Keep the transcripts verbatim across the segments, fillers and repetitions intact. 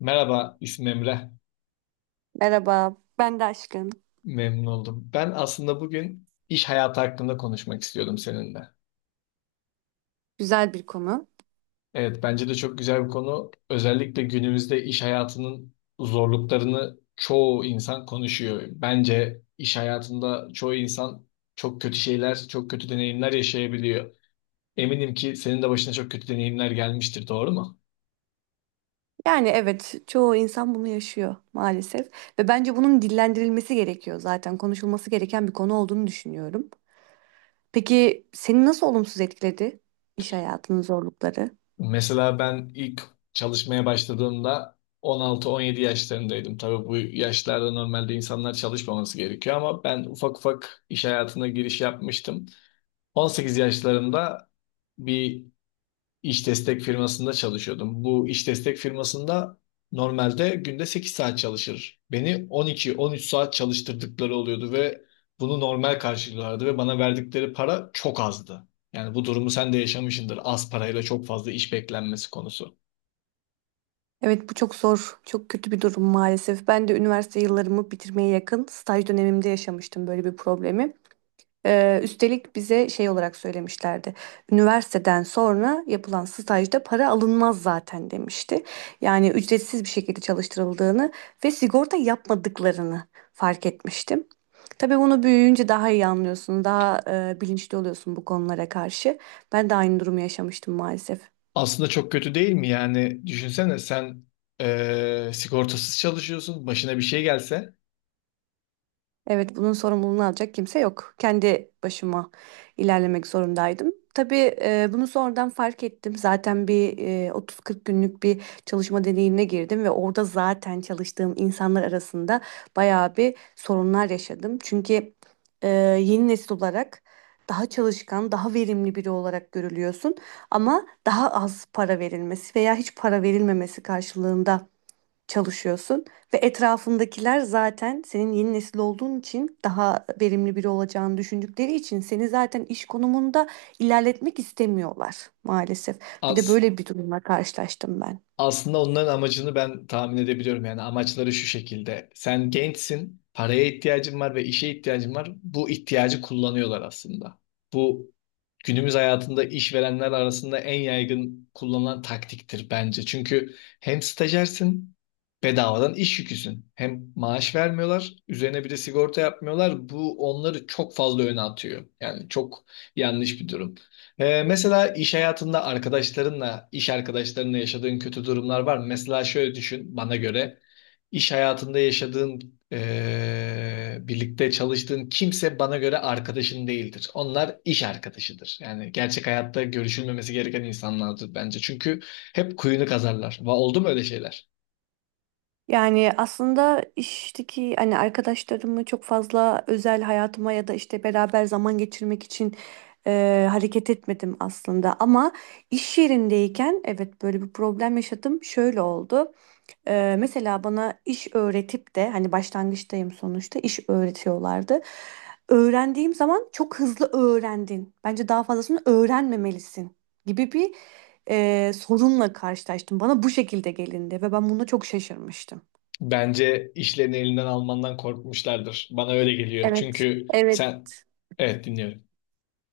Merhaba, ismim Emre. Merhaba, ben de aşkım. Memnun oldum. Ben aslında bugün iş hayatı hakkında konuşmak istiyordum seninle. Güzel bir konu. Evet, bence de çok güzel bir konu. Özellikle günümüzde iş hayatının zorluklarını çoğu insan konuşuyor. Bence iş hayatında çoğu insan çok kötü şeyler, çok kötü deneyimler yaşayabiliyor. Eminim ki senin de başına çok kötü deneyimler gelmiştir, doğru mu? Yani evet, çoğu insan bunu yaşıyor maalesef ve bence bunun dillendirilmesi gerekiyor zaten konuşulması gereken bir konu olduğunu düşünüyorum. Peki seni nasıl olumsuz etkiledi iş hayatının zorlukları? Mesela ben ilk çalışmaya başladığımda on altı on yedi yaşlarındaydım. Tabii bu yaşlarda normalde insanlar çalışmaması gerekiyor ama ben ufak ufak iş hayatına giriş yapmıştım. on sekiz yaşlarında bir İş destek firmasında çalışıyordum. Bu iş destek firmasında normalde günde sekiz saat çalışır. Beni on iki, on üç saat çalıştırdıkları oluyordu ve bunu normal karşılıyorlardı ve bana verdikleri para çok azdı. Yani bu durumu sen de yaşamışsındır. Az parayla çok fazla iş beklenmesi konusu. Evet, bu çok zor, çok kötü bir durum maalesef. Ben de üniversite yıllarımı bitirmeye yakın staj dönemimde yaşamıştım böyle bir problemi. Ee, üstelik bize şey olarak söylemişlerdi. Üniversiteden sonra yapılan stajda para alınmaz zaten demişti. Yani ücretsiz bir şekilde çalıştırıldığını ve sigorta yapmadıklarını fark etmiştim. Tabii bunu büyüyünce daha iyi anlıyorsun, daha e, bilinçli oluyorsun bu konulara karşı. Ben de aynı durumu yaşamıştım maalesef. Aslında çok kötü değil mi? Yani düşünsene sen eee, sigortasız çalışıyorsun. Başına bir şey gelse. Evet, bunun sorumluluğunu alacak kimse yok. Kendi başıma ilerlemek zorundaydım. Tabii e, bunu sonradan fark ettim. Zaten bir e, otuz kırk günlük bir çalışma deneyimine girdim ve orada zaten çalıştığım insanlar arasında bayağı bir sorunlar yaşadım. Çünkü e, yeni nesil olarak daha çalışkan, daha verimli biri olarak görülüyorsun ama daha az para verilmesi veya hiç para verilmemesi karşılığında çalışıyorsun ve etrafındakiler zaten senin yeni nesil olduğun için daha verimli biri olacağını düşündükleri için seni zaten iş konumunda ilerletmek istemiyorlar maalesef. Bir de As böyle bir durumla karşılaştım ben. Aslında onların amacını ben tahmin edebiliyorum. Yani amaçları şu şekilde. Sen gençsin, paraya ihtiyacın var ve işe ihtiyacın var. Bu ihtiyacı kullanıyorlar aslında. Bu günümüz hayatında işverenler arasında en yaygın kullanılan taktiktir bence. Çünkü hem stajyersin, bedavadan iş yüküsün. Hem maaş vermiyorlar, üzerine bir de sigorta yapmıyorlar. Bu onları çok fazla öne atıyor. Yani çok yanlış bir durum. Ee, mesela iş hayatında arkadaşlarınla, iş arkadaşlarınla yaşadığın kötü durumlar var mı? Mesela şöyle düşün bana göre. İş hayatında yaşadığın, eee, birlikte çalıştığın kimse bana göre arkadaşın değildir. Onlar iş arkadaşıdır. Yani gerçek hayatta görüşülmemesi gereken insanlardır bence. Çünkü hep kuyunu kazarlar. Va- Oldu mu öyle şeyler? Yani aslında işteki hani arkadaşlarımı çok fazla özel hayatıma ya da işte beraber zaman geçirmek için e, hareket etmedim aslında. Ama iş yerindeyken evet böyle bir problem yaşadım. Şöyle oldu. Ee, mesela bana iş öğretip de hani başlangıçtayım sonuçta iş öğretiyorlardı. Öğrendiğim zaman çok hızlı öğrendin. Bence daha fazlasını öğrenmemelisin gibi bir e, sorunla karşılaştım. Bana bu şekilde gelindi ve ben buna çok şaşırmıştım. Bence işlerini elinden almandan korkmuşlardır. Bana öyle geliyor. Evet, Çünkü evet, sen... Evet, dinliyorum.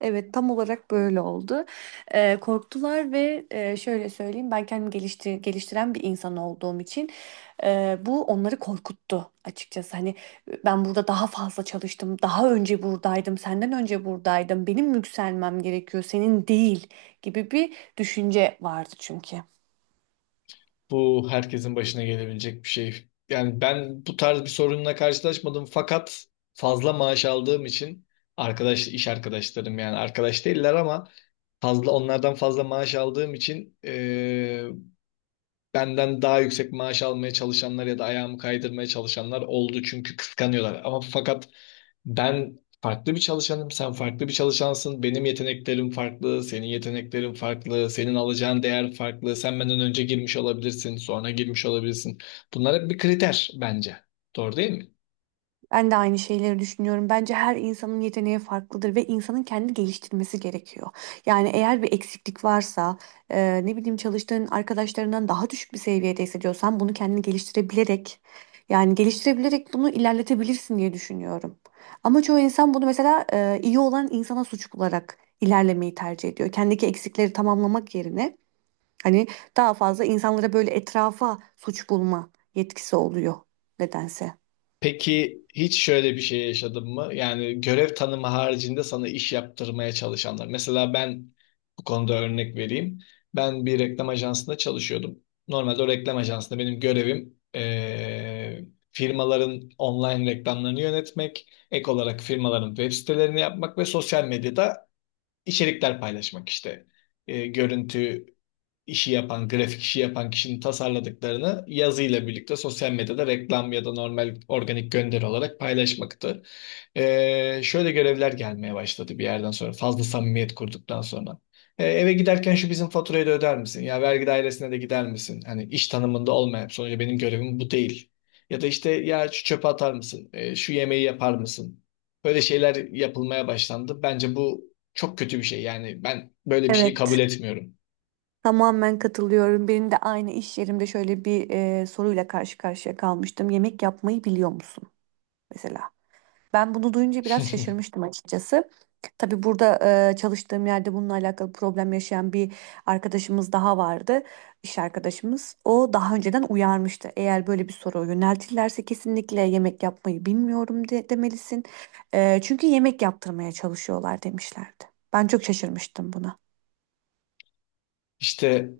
evet, tam olarak böyle oldu. Ee, korktular ve e, şöyle söyleyeyim ben kendimi gelişti- geliştiren bir insan olduğum için e, bu onları korkuttu açıkçası. Hani ben burada daha fazla çalıştım, daha önce buradaydım, senden önce buradaydım, benim yükselmem gerekiyor, senin değil gibi bir düşünce vardı çünkü. Bu herkesin başına gelebilecek bir şey. Yani ben bu tarz bir sorunla karşılaşmadım. Fakat fazla maaş aldığım için arkadaş, iş arkadaşlarım yani arkadaş değiller ama fazla onlardan fazla maaş aldığım için eee, benden daha yüksek maaş almaya çalışanlar ya da ayağımı kaydırmaya çalışanlar oldu. Çünkü kıskanıyorlar. Ama fakat ben farklı bir çalışanım, sen farklı bir çalışansın. Benim yeteneklerim farklı, senin yeteneklerin farklı, senin alacağın değer farklı. Sen benden önce girmiş olabilirsin, sonra girmiş olabilirsin. Bunlar hep bir kriter bence. Doğru değil mi? Ben de aynı şeyleri düşünüyorum. Bence her insanın yeteneği farklıdır ve insanın kendi geliştirmesi gerekiyor. Yani eğer bir eksiklik varsa, e, ne bileyim çalıştığın arkadaşlarından daha düşük bir seviyede hissediyorsan bunu kendini geliştirebilerek, yani geliştirebilerek bunu ilerletebilirsin diye düşünüyorum. Ama çoğu insan bunu mesela e, iyi olan insana suç bularak ilerlemeyi tercih ediyor. Kendiki eksikleri tamamlamak yerine hani daha fazla insanlara böyle etrafa suç bulma yetkisi oluyor nedense. Peki hiç şöyle bir şey yaşadın mı? Yani görev tanımı haricinde sana iş yaptırmaya çalışanlar. Mesela ben bu konuda örnek vereyim. Ben bir reklam ajansında çalışıyordum. Normalde o reklam ajansında benim görevim eee, firmaların online reklamlarını yönetmek, ek olarak firmaların web sitelerini yapmak ve sosyal medyada içerikler paylaşmak işte. Eee, görüntü işi yapan, grafik işi yapan kişinin tasarladıklarını yazıyla birlikte sosyal medyada reklam ya da normal organik gönderi olarak paylaşmaktı. Ee, şöyle görevler gelmeye başladı bir yerden sonra, fazla samimiyet kurduktan sonra. Ee, eve giderken şu bizim faturayı da öder misin? Ya vergi dairesine de gider misin? Hani iş tanımında olmayan, sonuçta benim görevim bu değil. Ya da işte ya şu çöpe atar mısın? Ee, şu yemeği yapar mısın? Böyle şeyler yapılmaya başlandı. Bence bu çok kötü bir şey. Yani ben böyle bir şeyi kabul Evet. etmiyorum. Tamamen katılıyorum. Benim de aynı iş yerimde şöyle bir e, soruyla karşı karşıya kalmıştım. Yemek yapmayı biliyor musun mesela? Ben bunu duyunca biraz şaşırmıştım açıkçası. Tabii burada e, çalıştığım yerde bununla alakalı problem yaşayan bir arkadaşımız daha vardı. İş arkadaşımız. O daha önceden uyarmıştı. Eğer böyle bir soru yöneltirlerse kesinlikle yemek yapmayı bilmiyorum de, demelisin. E, çünkü yemek yaptırmaya çalışıyorlar demişlerdi. Ben çok şaşırmıştım buna. İşte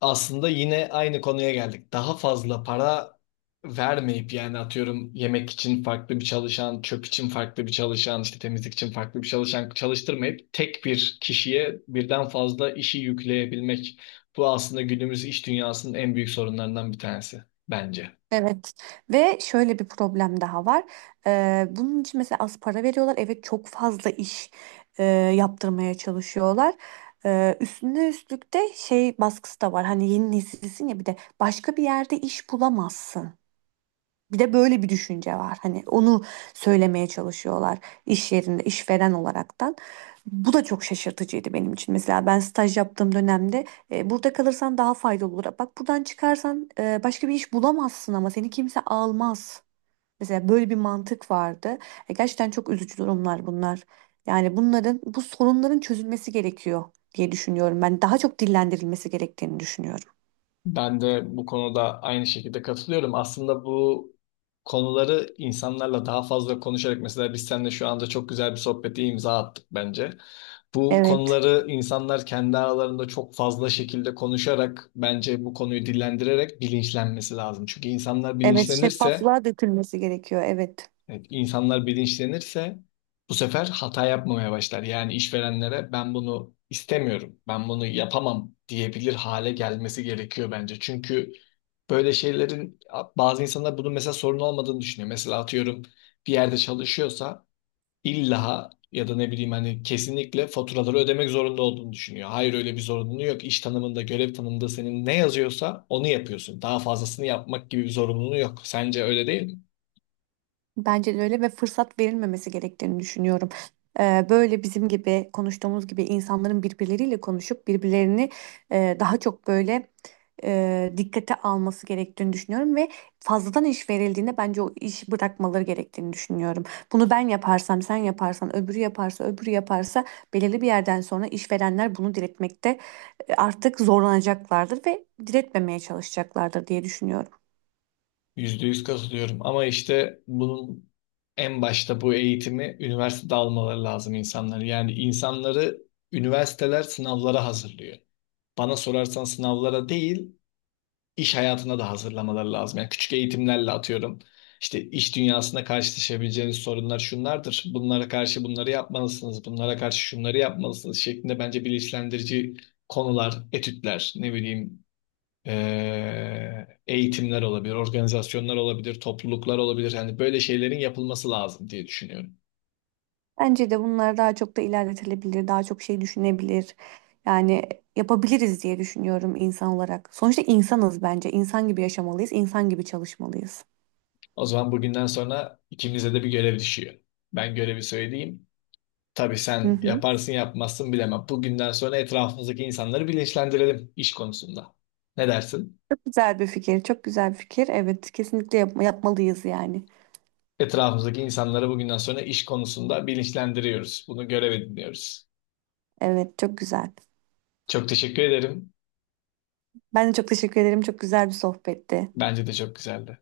aslında yine aynı konuya geldik. Daha fazla para vermeyip yani atıyorum yemek için farklı bir çalışan, çöp için farklı bir çalışan, işte temizlik için farklı bir çalışan çalıştırmayıp tek bir kişiye birden fazla işi yükleyebilmek. Bu aslında günümüz iş dünyasının en büyük sorunlarından bir tanesi bence. Evet ve şöyle bir problem daha var. Ee, bunun için mesela az para veriyorlar. Evet çok fazla iş e, yaptırmaya çalışıyorlar. Ee, üstüne üstlük de şey baskısı da var. Hani yeni nesilsin ya bir de başka bir yerde iş bulamazsın. Bir de böyle bir düşünce var. Hani onu söylemeye çalışıyorlar iş yerinde, işveren olaraktan. Bu da çok şaşırtıcıydı benim için. Mesela ben staj yaptığım dönemde e, burada kalırsan daha faydalı olur. Bak buradan çıkarsan e, başka bir iş bulamazsın ama seni kimse almaz. Mesela böyle bir mantık vardı. E, gerçekten çok üzücü durumlar bunlar. Yani bunların, bu sorunların çözülmesi gerekiyor diye düşünüyorum. Ben daha çok dillendirilmesi gerektiğini düşünüyorum. Ben de bu konuda aynı şekilde katılıyorum. Aslında bu konuları insanlarla daha fazla konuşarak mesela biz seninle şu anda çok güzel bir sohbete imza attık bence. Bu Evet. konuları insanlar kendi aralarında çok fazla şekilde konuşarak bence bu konuyu dillendirerek bilinçlenmesi lazım. Çünkü insanlar Evet, bilinçlenirse şeffaflığa dökülmesi gerekiyor. Evet. Evet, insanlar bilinçlenirse bu sefer hata yapmamaya başlar. Yani işverenlere ben bunu istemiyorum, ben bunu yapamam diyebilir hale gelmesi gerekiyor bence. Çünkü böyle şeylerin bazı insanlar bunun mesela sorun olmadığını düşünüyor. Mesela atıyorum bir yerde çalışıyorsa illa ya da ne bileyim hani kesinlikle faturaları ödemek zorunda olduğunu düşünüyor. Hayır, öyle bir zorunluluğu yok. İş tanımında, görev tanımında senin ne yazıyorsa onu yapıyorsun. Daha fazlasını yapmak gibi bir zorunluluğu yok. Sence öyle değil mi? Bence de öyle ve fırsat verilmemesi gerektiğini düşünüyorum. Ee, böyle bizim gibi konuştuğumuz gibi insanların birbirleriyle konuşup birbirlerini e, daha çok böyle e, dikkate alması gerektiğini düşünüyorum ve fazladan iş verildiğinde bence o işi bırakmaları gerektiğini düşünüyorum. Bunu ben yaparsam, sen yaparsan, öbürü yaparsa, öbürü yaparsa belirli bir yerden sonra işverenler bunu diretmekte e, artık zorlanacaklardır ve diretmemeye çalışacaklardır diye düşünüyorum. Yüzde yüz katılıyorum ama işte bunun en başta bu eğitimi üniversitede almaları lazım insanları. Yani insanları üniversiteler sınavlara hazırlıyor. Bana sorarsan sınavlara değil, iş hayatına da hazırlamaları lazım. Yani küçük eğitimlerle atıyorum. İşte iş dünyasında karşılaşabileceğiniz sorunlar şunlardır. Bunlara karşı bunları yapmalısınız. Bunlara karşı şunları yapmalısınız şeklinde bence bilinçlendirici konular, etütler, ne bileyim ee, eğitimler olabilir, organizasyonlar olabilir, topluluklar olabilir. Hani böyle şeylerin yapılması lazım diye düşünüyorum. Bence de bunlar daha çok da ilerletilebilir, daha çok şey düşünebilir. Yani yapabiliriz diye düşünüyorum insan olarak. Sonuçta insanız bence. İnsan gibi yaşamalıyız, insan gibi çalışmalıyız. O zaman bugünden sonra ikimize de bir görev düşüyor. Ben görevi söyleyeyim. Tabii Hı sen hı. yaparsın yapmazsın bilemem. Bugünden sonra etrafımızdaki insanları bilinçlendirelim iş konusunda. Ne dersin? Çok güzel bir fikir, çok güzel bir fikir. Evet, kesinlikle yapma, yapmalıyız yani. Etrafımızdaki insanları bugünden sonra iş konusunda bilinçlendiriyoruz. Bunu görev ediniyoruz. Evet, çok güzel. Çok teşekkür ederim. Ben de çok teşekkür ederim. Çok güzel bir sohbetti. Bence de çok güzeldi.